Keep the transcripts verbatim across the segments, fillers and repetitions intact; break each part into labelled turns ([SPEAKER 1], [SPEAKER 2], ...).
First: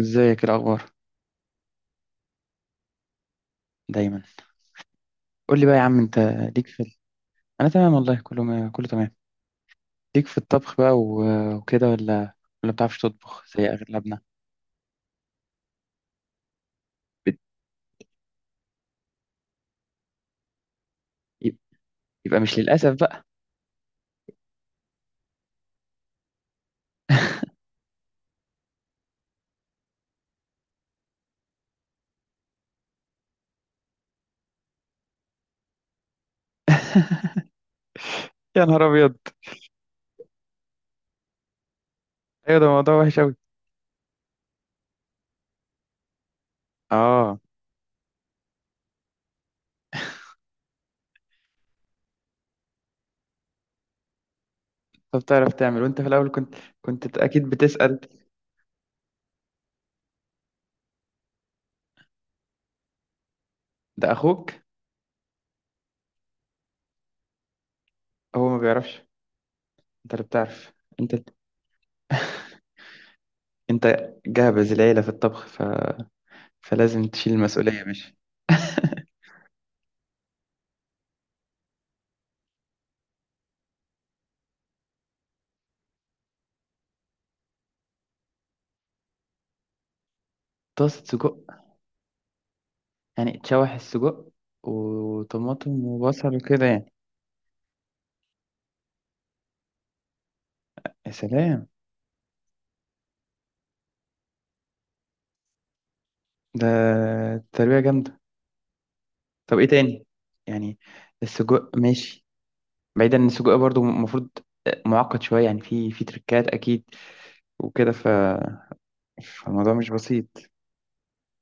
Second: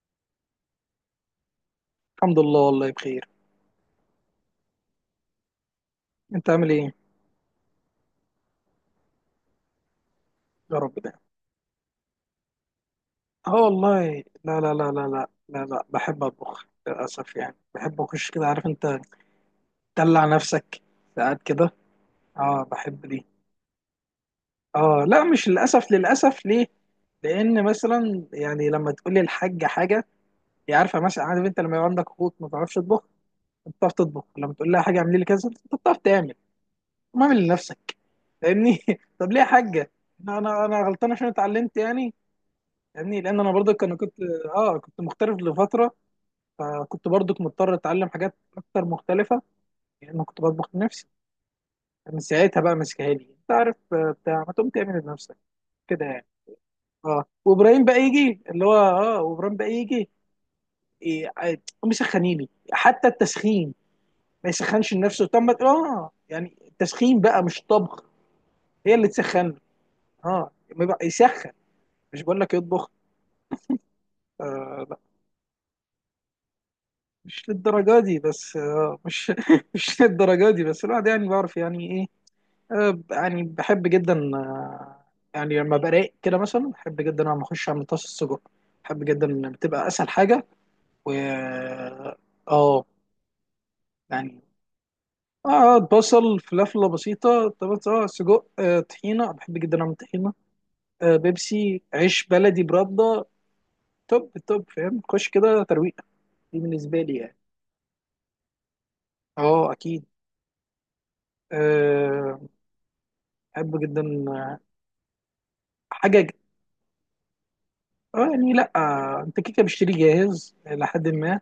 [SPEAKER 1] ازيك، إيه الاخبار؟
[SPEAKER 2] الحمد لله، والله بخير.
[SPEAKER 1] دايما. قول لي بقى يا عم، انت
[SPEAKER 2] انت
[SPEAKER 1] ليك
[SPEAKER 2] عامل
[SPEAKER 1] في
[SPEAKER 2] ايه؟
[SPEAKER 1] ال... انا تمام والله، كله ما... كله تمام. ليك في الطبخ
[SPEAKER 2] يا رب
[SPEAKER 1] بقى و...
[SPEAKER 2] ده.
[SPEAKER 1] وكده، ولا ولا بتعرفش تطبخ
[SPEAKER 2] اه
[SPEAKER 1] زي اغلبنا؟
[SPEAKER 2] والله لا لا لا لا لا لا لا، بحب اطبخ للاسف.
[SPEAKER 1] بت...
[SPEAKER 2] يعني بحب اخش كده، عارف انت، تدلع نفسك ساعات كده.
[SPEAKER 1] يبقى مش
[SPEAKER 2] اه
[SPEAKER 1] للاسف
[SPEAKER 2] بحب
[SPEAKER 1] بقى.
[SPEAKER 2] دي. اه لا، مش للاسف، للاسف ليه؟ لان مثلا يعني لما تقول لي الحاجه حاجه، هي عارفه مثلا. عارف انت، لما يبقى عندك اخوك ما بتعرفش تطبخ، انت بتعرف تطبخ، لما تقول لها حاجه اعملي لي كذا، انت بتعرف تعمل. ما اعمل لنفسك.
[SPEAKER 1] يا
[SPEAKER 2] فاهمني؟
[SPEAKER 1] نهار ابيض.
[SPEAKER 2] طب ليه يا حاجه. انا انا أنا غلطان عشان اتعلمت يعني.
[SPEAKER 1] ايوه ده موضوع وحش
[SPEAKER 2] فاهمني،
[SPEAKER 1] قوي.
[SPEAKER 2] لان انا برضك انا كنت اه كنت مغترب لفتره. فكنت
[SPEAKER 1] اه.
[SPEAKER 2] برضك مضطر اتعلم حاجات اكتر مختلفه. لان كنت بطبخ لنفسي. من ساعتها بقى ماسكها لي، انت عارف، آه، بتاع ما تقوم تعمل
[SPEAKER 1] طب
[SPEAKER 2] لنفسك.
[SPEAKER 1] تعرف تعمل، وانت
[SPEAKER 2] كده
[SPEAKER 1] في
[SPEAKER 2] يعني.
[SPEAKER 1] الاول كنت كنت
[SPEAKER 2] اه
[SPEAKER 1] اكيد
[SPEAKER 2] وابراهيم
[SPEAKER 1] بتسأل؟
[SPEAKER 2] بقى يجي اللي هو اه وابراهيم بقى يجي، إيه، عاد، قوم يسخنيني حتى التسخين.
[SPEAKER 1] ده اخوك،
[SPEAKER 2] ما يسخنش لنفسه؟ طب ما اه يعني التسخين بقى مش طبخ.
[SPEAKER 1] هو ما
[SPEAKER 2] هي
[SPEAKER 1] بيعرفش،
[SPEAKER 2] اللي تسخن.
[SPEAKER 1] انت اللي
[SPEAKER 2] اه
[SPEAKER 1] بتعرف.
[SPEAKER 2] ما يبقى-
[SPEAKER 1] انت
[SPEAKER 2] يسخن. مش بقول لك يطبخ.
[SPEAKER 1] انت جابز
[SPEAKER 2] آه،
[SPEAKER 1] العيله في الطبخ، ف... فلازم تشيل
[SPEAKER 2] مش
[SPEAKER 1] المسؤوليه،
[SPEAKER 2] للدرجة
[SPEAKER 1] مش؟
[SPEAKER 2] دي بس. آه، مش مش للدرجة دي بس، الواحد يعني بعرف يعني ايه. آه، يعني بحب جدا. آه، يعني لما براق كده مثلا، بحب جدا لما اخش اعمل طاسة سجق. بحب جدا إن بتبقى اسهل حاجة.
[SPEAKER 1] طاسه
[SPEAKER 2] و
[SPEAKER 1] سجق؟
[SPEAKER 2] اه آه،
[SPEAKER 1] يعني تشوح السجق
[SPEAKER 2] يعني اه
[SPEAKER 1] وطماطم وبصل
[SPEAKER 2] بصل
[SPEAKER 1] وكده
[SPEAKER 2] فلفلة
[SPEAKER 1] يعني.
[SPEAKER 2] بسيطة طبعا، اه سجق، آه، طحينة. بحب جدا اعمل طحينة.
[SPEAKER 1] يا
[SPEAKER 2] آه،
[SPEAKER 1] سلام.
[SPEAKER 2] بيبسي، عيش بلدي برده. توب توب، فاهم، خش كده ترويقة. دي
[SPEAKER 1] ده
[SPEAKER 2] بالنسبة لي يعني.
[SPEAKER 1] تربية جامدة. طب ايه
[SPEAKER 2] اه اكيد.
[SPEAKER 1] تاني يعني؟ السجق ماشي،
[SPEAKER 2] آه،
[SPEAKER 1] بعيدا ان السجق
[SPEAKER 2] بحب
[SPEAKER 1] برضو
[SPEAKER 2] جدا.
[SPEAKER 1] المفروض معقد شوية، يعني في في
[SPEAKER 2] حاجه ج-
[SPEAKER 1] تريكات اكيد وكده ف
[SPEAKER 2] اه يعني لا، آه، انت كيكه
[SPEAKER 1] فالموضوع مش
[SPEAKER 2] بتشتري
[SPEAKER 1] بسيط.
[SPEAKER 2] جاهز لحد ما.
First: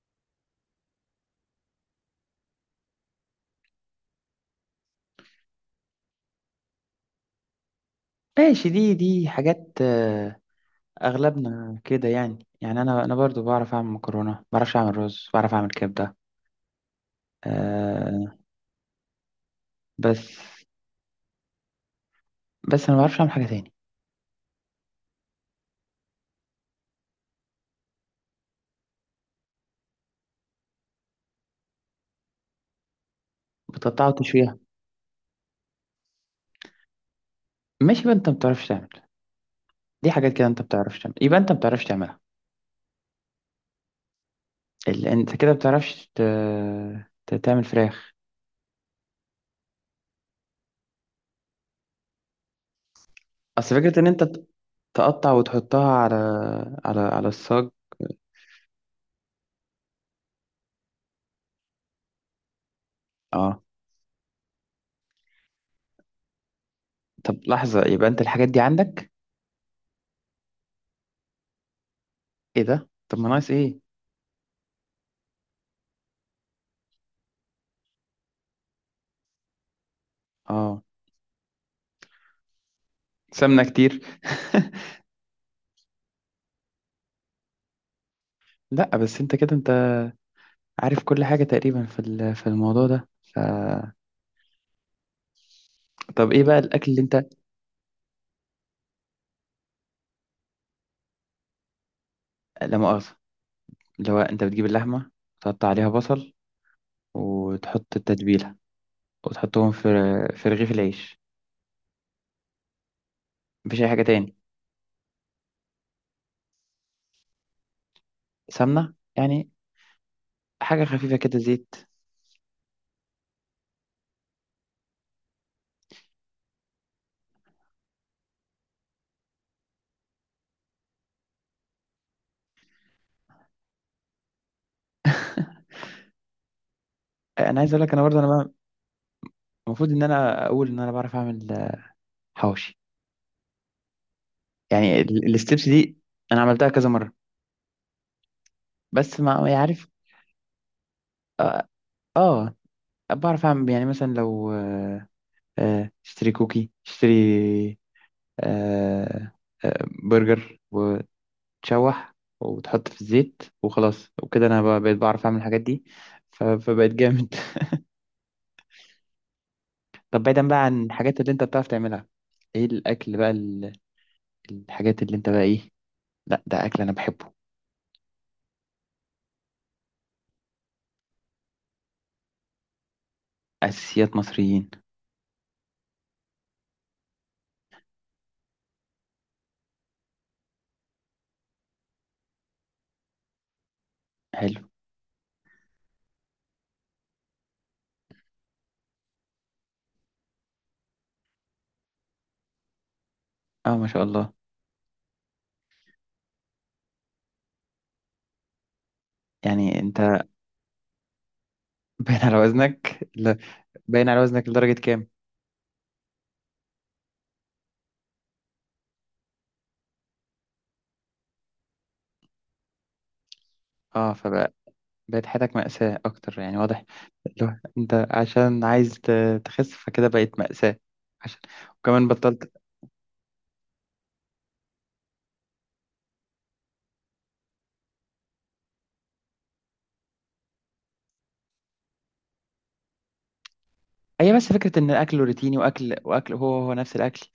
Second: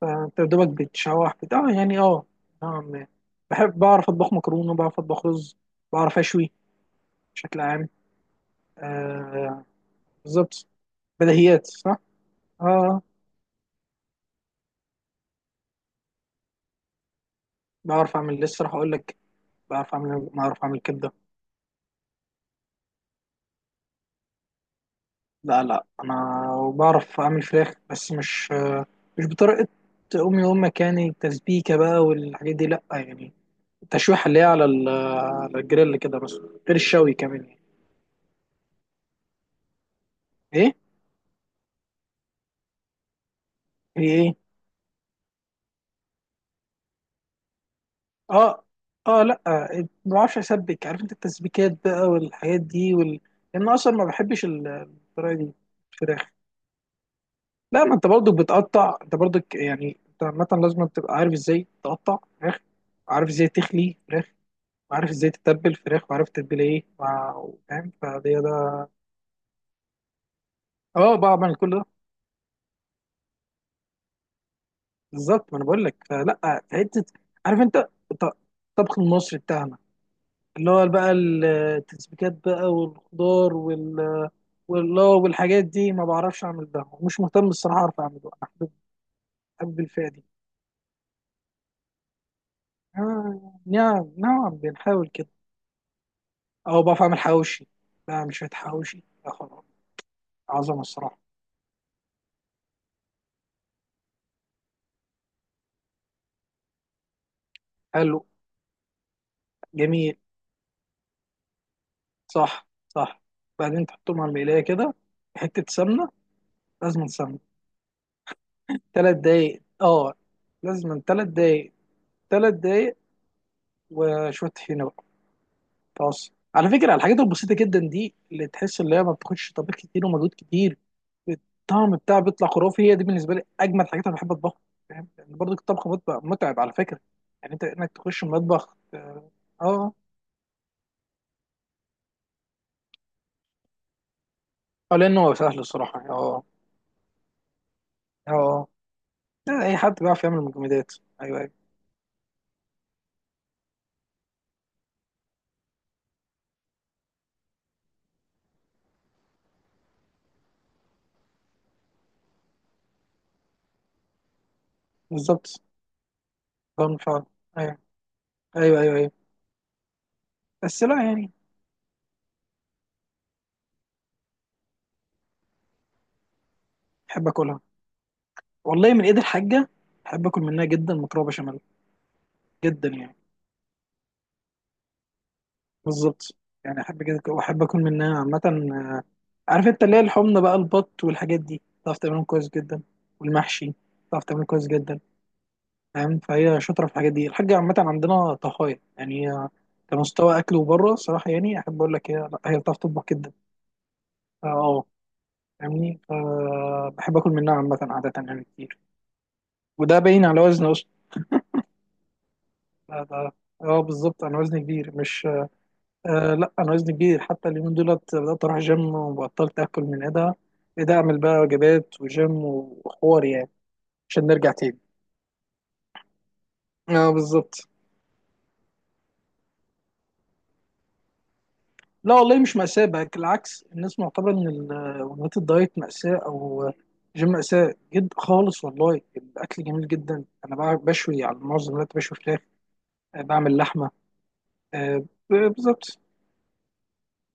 [SPEAKER 2] فانت دوبك بتشوح بت... اه يعني اه نوعاً ما. بحب، بعرف اطبخ مكرونه، بعرف اطبخ رز، بعرف اشوي. بشكل عام.
[SPEAKER 1] ماشي، دي دي
[SPEAKER 2] آه
[SPEAKER 1] حاجات، آه،
[SPEAKER 2] بالظبط. بديهيات
[SPEAKER 1] اغلبنا
[SPEAKER 2] صح.
[SPEAKER 1] كده يعني يعني
[SPEAKER 2] اه،
[SPEAKER 1] انا انا برضو بعرف اعمل مكرونة، بعرفش اعمل رز، بعرف اعمل كبدة.
[SPEAKER 2] بعرف
[SPEAKER 1] أه.
[SPEAKER 2] اعمل، لسه راح اقول لك، بعرف
[SPEAKER 1] بس
[SPEAKER 2] اعمل بعرف اعمل كبده.
[SPEAKER 1] بس انا ما بعرفش اعمل حاجة تاني.
[SPEAKER 2] لا لا، انا وبعرف اعمل فراخ، بس مش، مش بطريقه امي وامك يعني. تسبيكه بقى والحاجات دي لا يعني.
[SPEAKER 1] بتقطعها
[SPEAKER 2] تشويحه اللي هي
[SPEAKER 1] وتشويها.
[SPEAKER 2] على ال- على الجريل كده، بس غير الشوي كمان يعني.
[SPEAKER 1] ماشي، يبقى انت ما بتعرفش تعمل. دي حاجات كده انت ما
[SPEAKER 2] ايه
[SPEAKER 1] بتعرفش تعمل، يبقى انت ما بتعرفش تعملها.
[SPEAKER 2] ايه ايه.
[SPEAKER 1] ال... انت كده بتعرفش ت... ت... تعمل فراخ.
[SPEAKER 2] اه اه لا، ما بعرفش اسبك، عارف انت، التسبيكات بقى والحاجات دي وال... لان
[SPEAKER 1] اصل
[SPEAKER 2] اصلا
[SPEAKER 1] فكرة
[SPEAKER 2] ما
[SPEAKER 1] ان انت
[SPEAKER 2] بحبش
[SPEAKER 1] ت-
[SPEAKER 2] ال-
[SPEAKER 1] تقطع
[SPEAKER 2] الطريقه دي.
[SPEAKER 1] وتحطها على
[SPEAKER 2] الفراخ.
[SPEAKER 1] على على الصاج.
[SPEAKER 2] لا، ما انت برضو بتقطع، انت برضو يعني انت عامه لازم تبقى عارف ازاي تقطع فراخ، وعارف ازاي
[SPEAKER 1] اه.
[SPEAKER 2] تخلي فراخ، وعارف ازاي تتبل فراخ، وعارف تتبل ايه
[SPEAKER 1] طب
[SPEAKER 2] مع-
[SPEAKER 1] لحظة،
[SPEAKER 2] فاهم؟
[SPEAKER 1] يبقى انت
[SPEAKER 2] فده
[SPEAKER 1] الحاجات دي
[SPEAKER 2] ده.
[SPEAKER 1] عندك.
[SPEAKER 2] اه بعمل كل ده.
[SPEAKER 1] ايه ده، طب ما ناقص ايه؟
[SPEAKER 2] بالظبط، ما انا بقول لك، فلا في حته، عارف انت، الط- الطبخ المصري بتاعنا، اللي
[SPEAKER 1] اه
[SPEAKER 2] هو بقى التسبيكات بقى والخضار
[SPEAKER 1] سمنة كتير.
[SPEAKER 2] وال وال- والحاجات دي، ما بعرفش اعمل ده، ومش مهتم الصراحه اعرف اعمله انا. حابب،
[SPEAKER 1] لا بس انت كده انت
[SPEAKER 2] حابب الفئه دي.
[SPEAKER 1] عارف كل حاجة تقريبا في ال- في الموضوع ده ف...
[SPEAKER 2] آه، نعم نعم، بنحاول كده.
[SPEAKER 1] طب ايه بقى
[SPEAKER 2] او
[SPEAKER 1] الاكل اللي
[SPEAKER 2] بعرف
[SPEAKER 1] انت؟
[SPEAKER 2] اعمل حواوشي. لا مش شويه حواوشي، يا خراب، عظمه الصراحه.
[SPEAKER 1] لا مؤاخذة، اللي هو انت بتجيب اللحمة، تقطع عليها بصل، وتحط
[SPEAKER 2] حلو.
[SPEAKER 1] التتبيلة، وتحطهم في
[SPEAKER 2] جميل.
[SPEAKER 1] في رغيف العيش.
[SPEAKER 2] صح صح.
[SPEAKER 1] مفيش
[SPEAKER 2] بعدين
[SPEAKER 1] اي حاجة
[SPEAKER 2] تحطهم على
[SPEAKER 1] تاني؟
[SPEAKER 2] المقلايه كده. حته سمنه. لازم سمنه.
[SPEAKER 1] سمنة
[SPEAKER 2] ثلاث
[SPEAKER 1] يعني،
[SPEAKER 2] دقايق اه.
[SPEAKER 1] حاجة
[SPEAKER 2] لازم
[SPEAKER 1] خفيفة
[SPEAKER 2] ثلاث
[SPEAKER 1] كده،
[SPEAKER 2] دقايق
[SPEAKER 1] زيت.
[SPEAKER 2] ثلاث دقايق. وشويه طحينه. بص على فكرة، الحاجات البسيطة جدا دي اللي تحس اللي هي ما بتاخدش طبيخ كتير ومجهود كتير، الطعم بتاعها بيطلع خرافي. هي دي بالنسبة لي أجمل حاجات أنا بحب أطبخها. فاهم؟ لأن برضه الطبخ مطبخ متعب على فكرة. يعني
[SPEAKER 1] انا
[SPEAKER 2] أنت
[SPEAKER 1] عايز اقول لك،
[SPEAKER 2] إنك
[SPEAKER 1] انا برضه
[SPEAKER 2] تخش
[SPEAKER 1] انا بقى-
[SPEAKER 2] المطبخ. آه.
[SPEAKER 1] المفروض
[SPEAKER 2] آه،
[SPEAKER 1] ان انا اقول ان انا بعرف اعمل آه، حواوشي،
[SPEAKER 2] آه،
[SPEAKER 1] يعني
[SPEAKER 2] لأن
[SPEAKER 1] ال-
[SPEAKER 2] هو سهل
[SPEAKER 1] الستبس دي.
[SPEAKER 2] الصراحة.
[SPEAKER 1] انا
[SPEAKER 2] آه
[SPEAKER 1] عملتها كذا مرة
[SPEAKER 2] آه.
[SPEAKER 1] بس ما ما
[SPEAKER 2] لا، أي
[SPEAKER 1] يعرف.
[SPEAKER 2] حد بيعرف يعمل مجمدات. أيوه أيوه.
[SPEAKER 1] اه. آه، بعرف اعمل يعني، مثلا لو آه، آه، اشتري كوكي، اشتري آه، آه، برجر، وتشوح وتحط في الزيت وخلاص، وكده انا بقى- بقيت بعرف اعمل الحاجات
[SPEAKER 2] بالظبط.
[SPEAKER 1] دي، ف- فبقيت
[SPEAKER 2] ضمن فعلا.
[SPEAKER 1] جامد.
[SPEAKER 2] أيوه أيوه أيوه. أيوه.
[SPEAKER 1] طب بعيدا بقى عن
[SPEAKER 2] بس لا
[SPEAKER 1] الحاجات اللي
[SPEAKER 2] يعني.
[SPEAKER 1] انت بتعرف تعملها، ايه الاكل بقى، ال- الحاجات اللي انت بقى ايه؟ لا ده اكل انا
[SPEAKER 2] بحب
[SPEAKER 1] بحبه،
[SPEAKER 2] أكلها، والله، من إيد الحاجة. بحب أكل منها جدا مكرونة بشاميل. جدا يعني.
[SPEAKER 1] اساسيات مصريين.
[SPEAKER 2] بالظبط. يعني احب كده واحب اكل منها عامه. آه، عارف انت، اللي هي الحمص بقى، البط والحاجات دي، تعرف تعملهم كويس جدا. والمحشي تعرف تعمله
[SPEAKER 1] حلو.
[SPEAKER 2] كويس جدا. فاهم؟ فهي شاطره في الحاجات دي. الحاجه عامه عندنا طهايه يعني. هي كمستوى اكل وبره صراحه يعني، احب اقول لك، هي لا، هي بتعرف تطبخ جدا.
[SPEAKER 1] اه ما شاء الله.
[SPEAKER 2] فا اه فاهمني. فبحب اكل منها عامه عاده يعني كتير.
[SPEAKER 1] يعني
[SPEAKER 2] وده
[SPEAKER 1] انت
[SPEAKER 2] باين على وزني اصلا.
[SPEAKER 1] باين على
[SPEAKER 2] ده-
[SPEAKER 1] وزنك،
[SPEAKER 2] ده-
[SPEAKER 1] لا؟
[SPEAKER 2] اه
[SPEAKER 1] باين على
[SPEAKER 2] بالظبط، انا
[SPEAKER 1] وزنك
[SPEAKER 2] وزني
[SPEAKER 1] لدرجة
[SPEAKER 2] كبير،
[SPEAKER 1] كام؟
[SPEAKER 2] مش. آه لا، انا وزني كبير. حتى اليومين دولت بدات اروح جيم، وبطلت اكل من ايدها، ايدها اعمل بقى وجبات وجيم وحوار يعني.
[SPEAKER 1] اه،
[SPEAKER 2] عشان نرجع
[SPEAKER 1] فبقى
[SPEAKER 2] تاني.
[SPEAKER 1] بقت حياتك مأساة اكتر يعني، واضح.
[SPEAKER 2] اه
[SPEAKER 1] لو
[SPEAKER 2] بالظبط.
[SPEAKER 1] انت عشان عايز ت- تخس، فكده بقت مأساة، عشان وكمان
[SPEAKER 2] لا والله
[SPEAKER 1] بطلت.
[SPEAKER 2] مش مأساة بقى، بالعكس. الناس معتبرة ان ال- وجبات الدايت مأساة او جيم مأساة جد خالص. والله الاكل جميل جدا. انا بقى بشوي على معظم الوقت، بشوي فراخ، آه، بعمل لحمة.
[SPEAKER 1] هي بس فكرة ان
[SPEAKER 2] آه،
[SPEAKER 1] الاكل
[SPEAKER 2] ب-
[SPEAKER 1] روتيني، واكل
[SPEAKER 2] بالظبط.
[SPEAKER 1] واكل هو هو نفس الاكل،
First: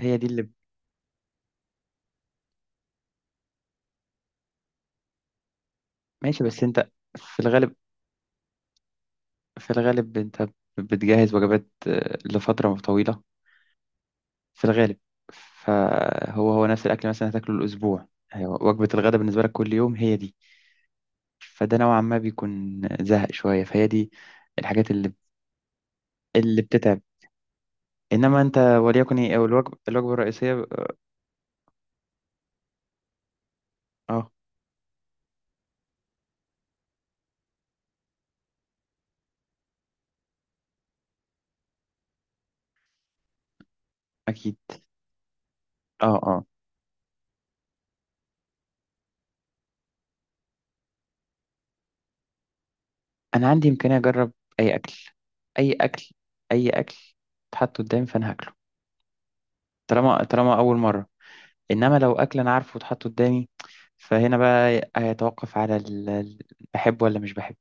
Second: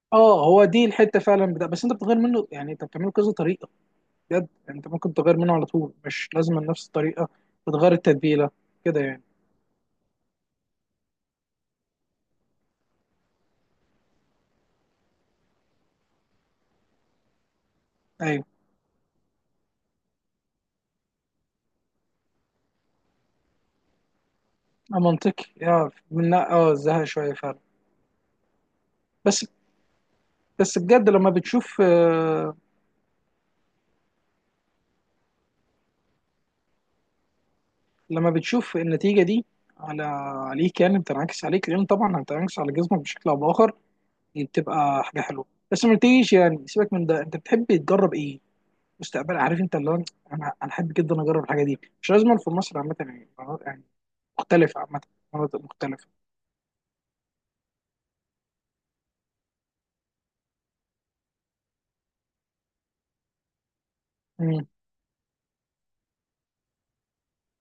[SPEAKER 1] هي دي اللي
[SPEAKER 2] اه
[SPEAKER 1] ب-
[SPEAKER 2] هو دي الحتة فعلا بتاع، بس انت بتغير منه يعني، انت بتعمله كذا طريقة. بجد انت ممكن تغير منه على طول، مش
[SPEAKER 1] ماشي.
[SPEAKER 2] لازم
[SPEAKER 1] بس
[SPEAKER 2] نفس
[SPEAKER 1] انت
[SPEAKER 2] الطريقه،
[SPEAKER 1] في الغالب،
[SPEAKER 2] وتغير التتبيله كده يعني.
[SPEAKER 1] في الغالب انت بتجهز وجبات، آه، لفترة طويلة، في الغالب. فهو هو نفس الأكل، مثلا هتاكله الأسبوع،
[SPEAKER 2] ايوه.
[SPEAKER 1] هي وجبة الغداء بالنسبة لك كل يوم هي دي. فده نوعا ما بيكون زهق شوية، فهي دي الحاجات
[SPEAKER 2] آه،
[SPEAKER 1] اللي
[SPEAKER 2] منطقي، يا من
[SPEAKER 1] اللي
[SPEAKER 2] اه،
[SPEAKER 1] بتتعب.
[SPEAKER 2] زهق شويه فعلا.
[SPEAKER 1] إنما أنت وليكن إيه،
[SPEAKER 2] بس
[SPEAKER 1] أو الوجبة الوجبة الرئيسية؟
[SPEAKER 2] بس بجد، لما بتشوف آه،
[SPEAKER 1] أه.
[SPEAKER 2] لما بتشوف النتيجه دي على، عليك يعني، بتنعكس عليك، لان طبعا هتنعكس على جسمك بشكل او باخر. دي
[SPEAKER 1] أكيد.
[SPEAKER 2] بتبقى حاجه حلوه. بس ما
[SPEAKER 1] أه
[SPEAKER 2] تيجيش
[SPEAKER 1] أه.
[SPEAKER 2] يعني، سيبك من ده، انت بتحب تجرب ايه مستقبل؟ عارف انت، اللي هو، انا انا احب جدا اجرب الحاجه دي، مش لازم في مصر عامه يعني.
[SPEAKER 1] أنا عندي
[SPEAKER 2] يعني
[SPEAKER 1] إمكانية أجرب أي
[SPEAKER 2] مختلفه
[SPEAKER 1] أكل،
[SPEAKER 2] عامه، مناطق
[SPEAKER 1] أي
[SPEAKER 2] مختلفه.
[SPEAKER 1] أكل، أي أكل اتحط قدامي فأنا هاكله، طالما طالما أول مرة. إنما لو أكل أنا عارفه اتحط قدامي، فهنا بقى هيتوقف على ال... ال- بحبه ولا مش بحبه.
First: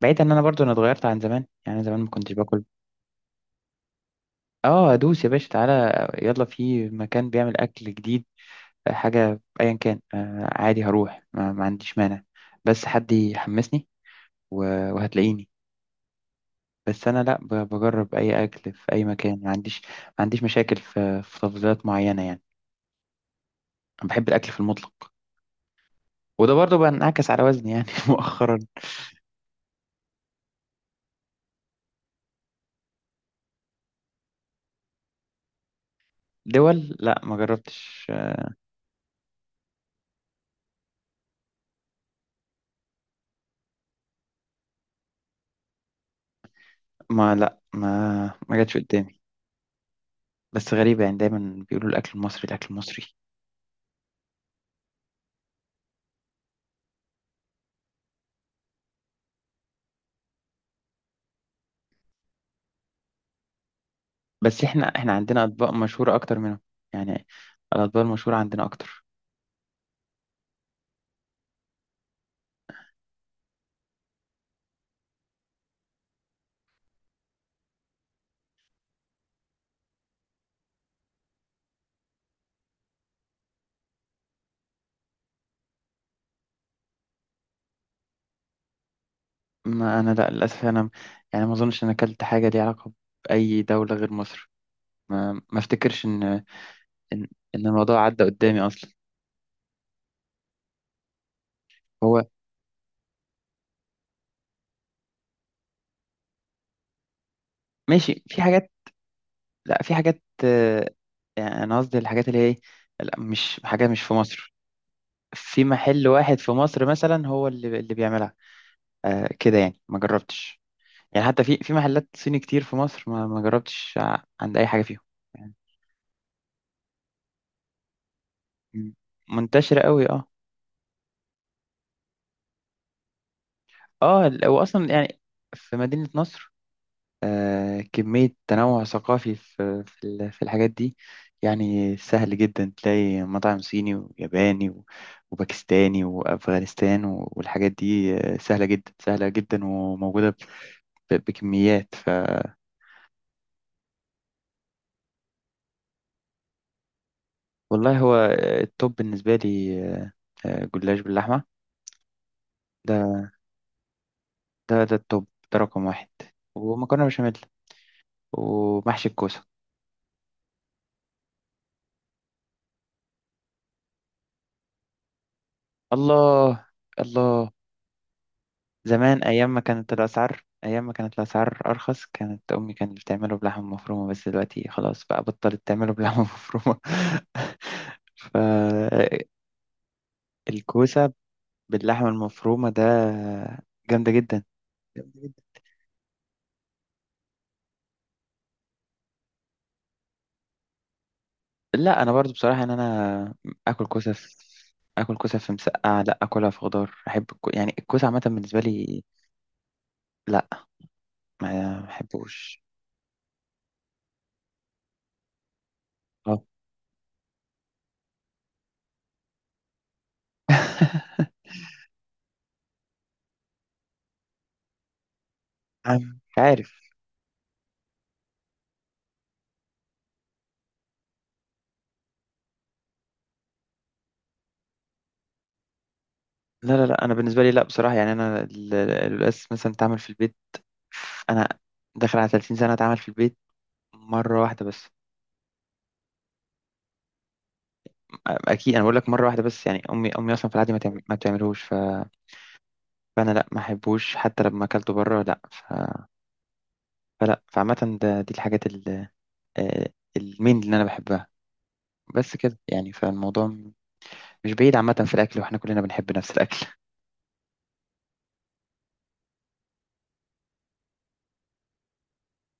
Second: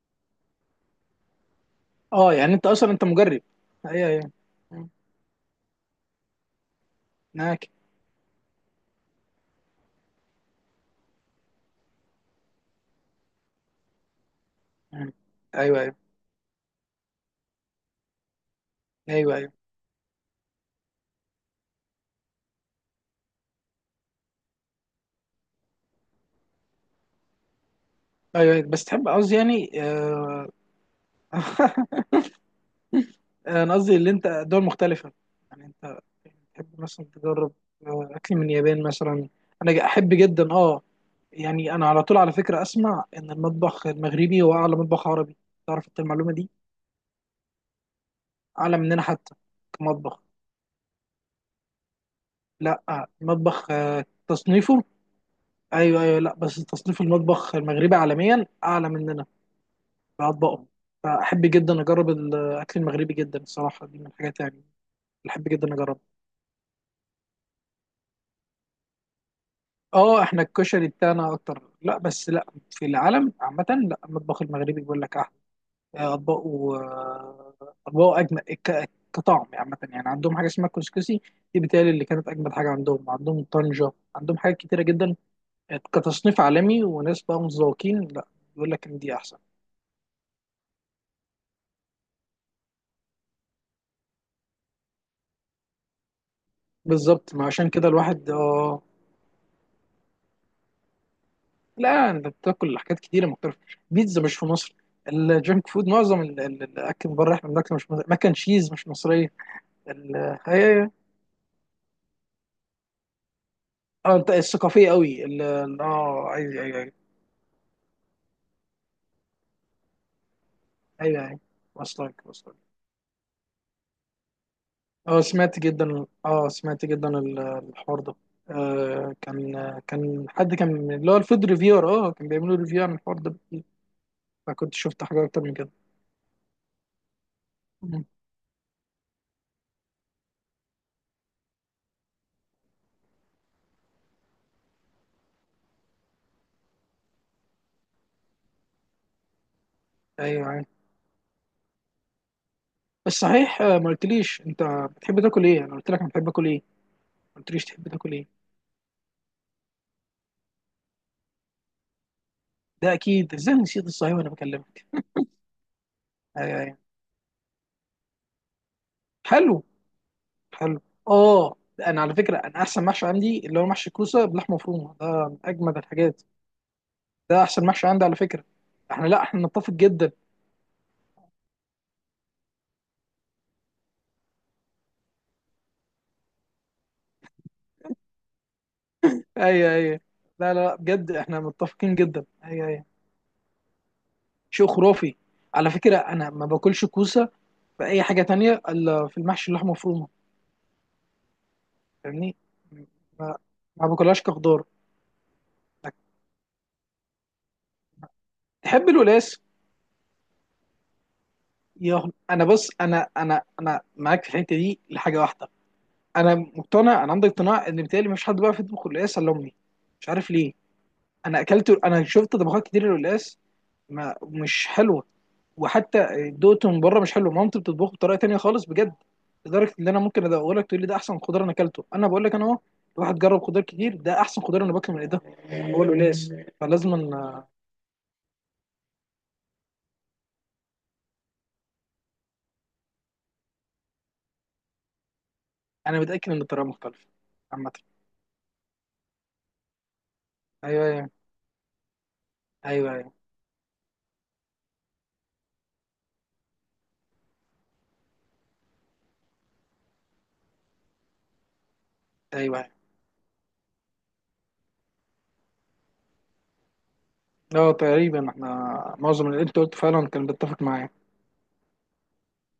[SPEAKER 1] بعيد ان انا برضو انا اتغيرت عن زمان، يعني زمان ما كنتش
[SPEAKER 2] اه يعني
[SPEAKER 1] باكل.
[SPEAKER 2] انت اصلا انت مجرب. ايوه ايوه. مم.
[SPEAKER 1] اه، ادوس يا باشا، تعالى يلا، في مكان بيعمل
[SPEAKER 2] معاك.
[SPEAKER 1] اكل جديد، حاجه ايا كان، آه عادي، هروح، ما, ما عنديش مانع، بس حد يحمسني و-
[SPEAKER 2] مم.
[SPEAKER 1] وهتلاقيني.
[SPEAKER 2] ايوه ايوه
[SPEAKER 1] بس انا لا، ب- بجرب اي اكل في اي
[SPEAKER 2] ايوه.
[SPEAKER 1] مكان، ما
[SPEAKER 2] ايوه
[SPEAKER 1] عنديش، ما عنديش مشاكل في, في تفضيلات معينه يعني. انا بحب الاكل في المطلق، وده برضو بنعكس على وزني يعني
[SPEAKER 2] ايوه
[SPEAKER 1] مؤخرا.
[SPEAKER 2] أيوة. بس تحب قصدي يعني. آه، انا قصدي اللي انت دول مختلفه، يعني انت تحب
[SPEAKER 1] دول
[SPEAKER 2] مثلا
[SPEAKER 1] لا ما
[SPEAKER 2] تجرب
[SPEAKER 1] جربتش.
[SPEAKER 2] آه، اكل من اليابان مثلا. انا ج- احب جدا اه. يعني انا على طول على فكره اسمع ان المطبخ المغربي هو اعلى مطبخ عربي، تعرف انت المعلومه دي؟
[SPEAKER 1] ما لا ما ما جاتش
[SPEAKER 2] اعلى مننا
[SPEAKER 1] قدامي.
[SPEAKER 2] حتى، كمطبخ.
[SPEAKER 1] بس غريبة يعني، دايما بيقولوا الأكل المصري، الأكل
[SPEAKER 2] لا
[SPEAKER 1] المصري.
[SPEAKER 2] المطبخ آه، تصنيفه. ايوه ايوه، لا بس تصنيف المطبخ المغربي عالميا اعلى من، بأطباقهم. فأحب جدا أجرب الأكل المغربي جدا الصراحة، دي من الحاجات يعني
[SPEAKER 1] بس احنا احنا
[SPEAKER 2] اللي
[SPEAKER 1] عندنا
[SPEAKER 2] أحب
[SPEAKER 1] اطباق
[SPEAKER 2] جدا أجربها.
[SPEAKER 1] مشهوره اكتر منهم، يعني الاطباق المشهوره عندنا اكتر.
[SPEAKER 2] أه إحنا الكشري بتاعنا أكتر. لا بس لا، في العالم عامة لا، المطبخ المغربي بيقول لك أحلى آه، أطباقه، آه، أطباقه أجمل ك- كطعم يعني عامة. يعني عندهم حاجة اسمها كسكسي، دي بتهيألي اللي كانت أجمل حاجة عندهم. عندهم طنجة، عندهم حاجات كتيرة جدا، آه، كتصنيف عالمي وناس بقى متذوقين، لا، بيقول لك إن دي أحسن.
[SPEAKER 1] ما انا لا، للاسف انا يعني ما اظنش ان أنا اكلت حاجه ليها علاقه باي دوله غير مصر، ما ما افتكرش ان ان
[SPEAKER 2] بالظبط، ما
[SPEAKER 1] ان
[SPEAKER 2] عشان كده
[SPEAKER 1] الموضوع عدى
[SPEAKER 2] الواحد
[SPEAKER 1] قدامي
[SPEAKER 2] اه.
[SPEAKER 1] اصلا.
[SPEAKER 2] لا
[SPEAKER 1] هو
[SPEAKER 2] انت بتاكل حاجات كتيره مختلفه. بيتزا مش في مصر. الجنك فود، معظم ال- ال- الاكل بره احنا بناكله مش مصري،
[SPEAKER 1] ماشي،
[SPEAKER 2] ماكن
[SPEAKER 1] في حاجات،
[SPEAKER 2] تشيز مش مصريه.
[SPEAKER 1] لا في حاجات،
[SPEAKER 2] ال-
[SPEAKER 1] آه،
[SPEAKER 2] هي
[SPEAKER 1] يعني انا قصدي الحاجات اللي هي إيه، لا مش حاجه مش في
[SPEAKER 2] اه انت
[SPEAKER 1] مصر،
[SPEAKER 2] الثقافيه قوي ال-
[SPEAKER 1] في
[SPEAKER 2] ال-
[SPEAKER 1] محل
[SPEAKER 2] اه
[SPEAKER 1] واحد في
[SPEAKER 2] ايوه ايوه
[SPEAKER 1] مصر
[SPEAKER 2] ايوه.
[SPEAKER 1] مثلا هو اللي اللي بيعملها، آه كده يعني، ما جربتش. يعني
[SPEAKER 2] ايوه ايوه.
[SPEAKER 1] حتى في في محلات
[SPEAKER 2] وصلك
[SPEAKER 1] صيني
[SPEAKER 2] وصلك.
[SPEAKER 1] كتير في مصر ما ما جربتش ع- عند اي حاجه فيهم.
[SPEAKER 2] اه سمعت جدا، اه سمعت جدا ال- الحوار ده.
[SPEAKER 1] مم.
[SPEAKER 2] آه كان
[SPEAKER 1] منتشرة
[SPEAKER 2] آه،
[SPEAKER 1] قوي
[SPEAKER 2] كان
[SPEAKER 1] اه.
[SPEAKER 2] حد كان من- اللي هو الفود ريفيور، اه كان بيعملوا ريفيو عن الحوار ده بكتير.
[SPEAKER 1] اه ال-
[SPEAKER 2] فكنت
[SPEAKER 1] واصلا
[SPEAKER 2] شفت
[SPEAKER 1] يعني
[SPEAKER 2] حاجات اكتر من كده.
[SPEAKER 1] في مدينة نصر، آه
[SPEAKER 2] مم.
[SPEAKER 1] كمية تنوع ثقافي في في ال- في الحاجات دي، يعني سهل جدا تلاقي مطعم صيني وياباني و- وباكستاني وأفغانستان و- والحاجات دي، آه، سهلة جدا سهلة جدا وموجودة
[SPEAKER 2] ايوه ايوه.
[SPEAKER 1] ب- بكميات. ف
[SPEAKER 2] بس صحيح، آه، ما قلتليش انت بتحب تاكل ايه. انا قلت لك انا بحب اكل ايه، قلت ليش تحب
[SPEAKER 1] والله
[SPEAKER 2] تاكل
[SPEAKER 1] هو
[SPEAKER 2] ايه.
[SPEAKER 1] آه، التوب بالنسبة لي، آه، آه، جلاش باللحمة.
[SPEAKER 2] ده
[SPEAKER 1] ده
[SPEAKER 2] اكيد، ازاي نسيت الصحيح وانا
[SPEAKER 1] ده
[SPEAKER 2] بكلمك.
[SPEAKER 1] ده التوب، ده رقم واحد،
[SPEAKER 2] أيوة أيوة.
[SPEAKER 1] ومكرونة بشاميل، ومحشي الكوسة.
[SPEAKER 2] حلو. حلو. اه، انا على فكره انا احسن محشي عندي اللي هو محشي كوسه بلحمه مفرومه، ده من اجمد الحاجات.
[SPEAKER 1] الله،
[SPEAKER 2] ده
[SPEAKER 1] الله.
[SPEAKER 2] احسن محشي عندي على فكره. احنا
[SPEAKER 1] زمان،
[SPEAKER 2] لا، احنا
[SPEAKER 1] ايام ما
[SPEAKER 2] نتفق
[SPEAKER 1] كانت
[SPEAKER 2] جدا.
[SPEAKER 1] الاسعار ايام ما كانت الاسعار ارخص، كانت امي كانت بتعمله بلحمه مفرومه، بس دلوقتي خلاص بقى بطلت تعمله بلحمه مفرومه. فالكوسه
[SPEAKER 2] ايوه ايوه. لا لا لا، بجد احنا متفقين
[SPEAKER 1] باللحمه
[SPEAKER 2] جدا. ايوه
[SPEAKER 1] المفرومه ده
[SPEAKER 2] ايوه.
[SPEAKER 1] جامده جدا.
[SPEAKER 2] شيء خرافي. على فكره انا ما باكلش كوسه في اي حاجه تانية الا في المحشي، اللحمه مفرومه.
[SPEAKER 1] لا انا برضو
[SPEAKER 2] فاهمني.
[SPEAKER 1] بصراحه ان انا
[SPEAKER 2] ما,
[SPEAKER 1] اكل
[SPEAKER 2] ما
[SPEAKER 1] كوسه
[SPEAKER 2] باكلهاش
[SPEAKER 1] في
[SPEAKER 2] كخضار.
[SPEAKER 1] اكل كوسه في مسقعه، لا اكلها في خضار، احب الكو... يعني الكوسه عامه بالنسبه
[SPEAKER 2] تحب
[SPEAKER 1] لي،
[SPEAKER 2] الولاس؟
[SPEAKER 1] لا ما
[SPEAKER 2] يا انا،
[SPEAKER 1] بحبوش.
[SPEAKER 2] بص، انا انا انا معاك في الحته دي لحاجه واحده. انا
[SPEAKER 1] اه.
[SPEAKER 2] مقتنع، انا عندي اقتناع ان بالتالي مفيش حد بقى في يطبخ القلقاس الا امي. مش عارف ليه. انا اكلت انا شفت طبخات كتير للقلقاس، ما مش حلوه،
[SPEAKER 1] أنا
[SPEAKER 2] وحتى
[SPEAKER 1] مش
[SPEAKER 2] دقته
[SPEAKER 1] عارف.
[SPEAKER 2] من بره مش حلو. مامتي بتطبخه بطريقه تانية خالص بجد. لدرجه ان انا ممكن ادوق لك، تقول لي ده احسن خضار انا اكلته. انا بقول لك، انا اهو، الواحد جرب خضار كتير، ده احسن خضار انا باكله من ايدها. هو القلقاس.
[SPEAKER 1] لا لا
[SPEAKER 2] فلازم
[SPEAKER 1] لا، انا
[SPEAKER 2] أن-
[SPEAKER 1] بالنسبه لي لا، بصراحه يعني انا ال- ال- القلقاس مثلا تعمل في البيت، انا داخل على ثلاثين سنه اتعمل في البيت مره واحده بس.
[SPEAKER 2] انا متاكد ان الطريقه مختلفه عامه.
[SPEAKER 1] اكيد انا بقول لك مره واحده بس، يعني امي امي اصلا في العادي ما
[SPEAKER 2] ايوه
[SPEAKER 1] تعم-
[SPEAKER 2] ايوه،
[SPEAKER 1] ما بتعملوش، ف...
[SPEAKER 2] ايوه ايوه.
[SPEAKER 1] فانا لا ما احبوش حتى لما اكلته بره، لا. ف... فلا، فعامه، ده دي الحاجات ال... آه، المين اللي انا بحبها، بس كده
[SPEAKER 2] أيوة.
[SPEAKER 1] يعني فالموضوع م- مش بعيد عامه في الاكل، واحنا كلنا بنحب نفس الاكل.
[SPEAKER 2] اه تقريبا احنا معظم اللي انت قلته فعلا كان بيتفق معايا.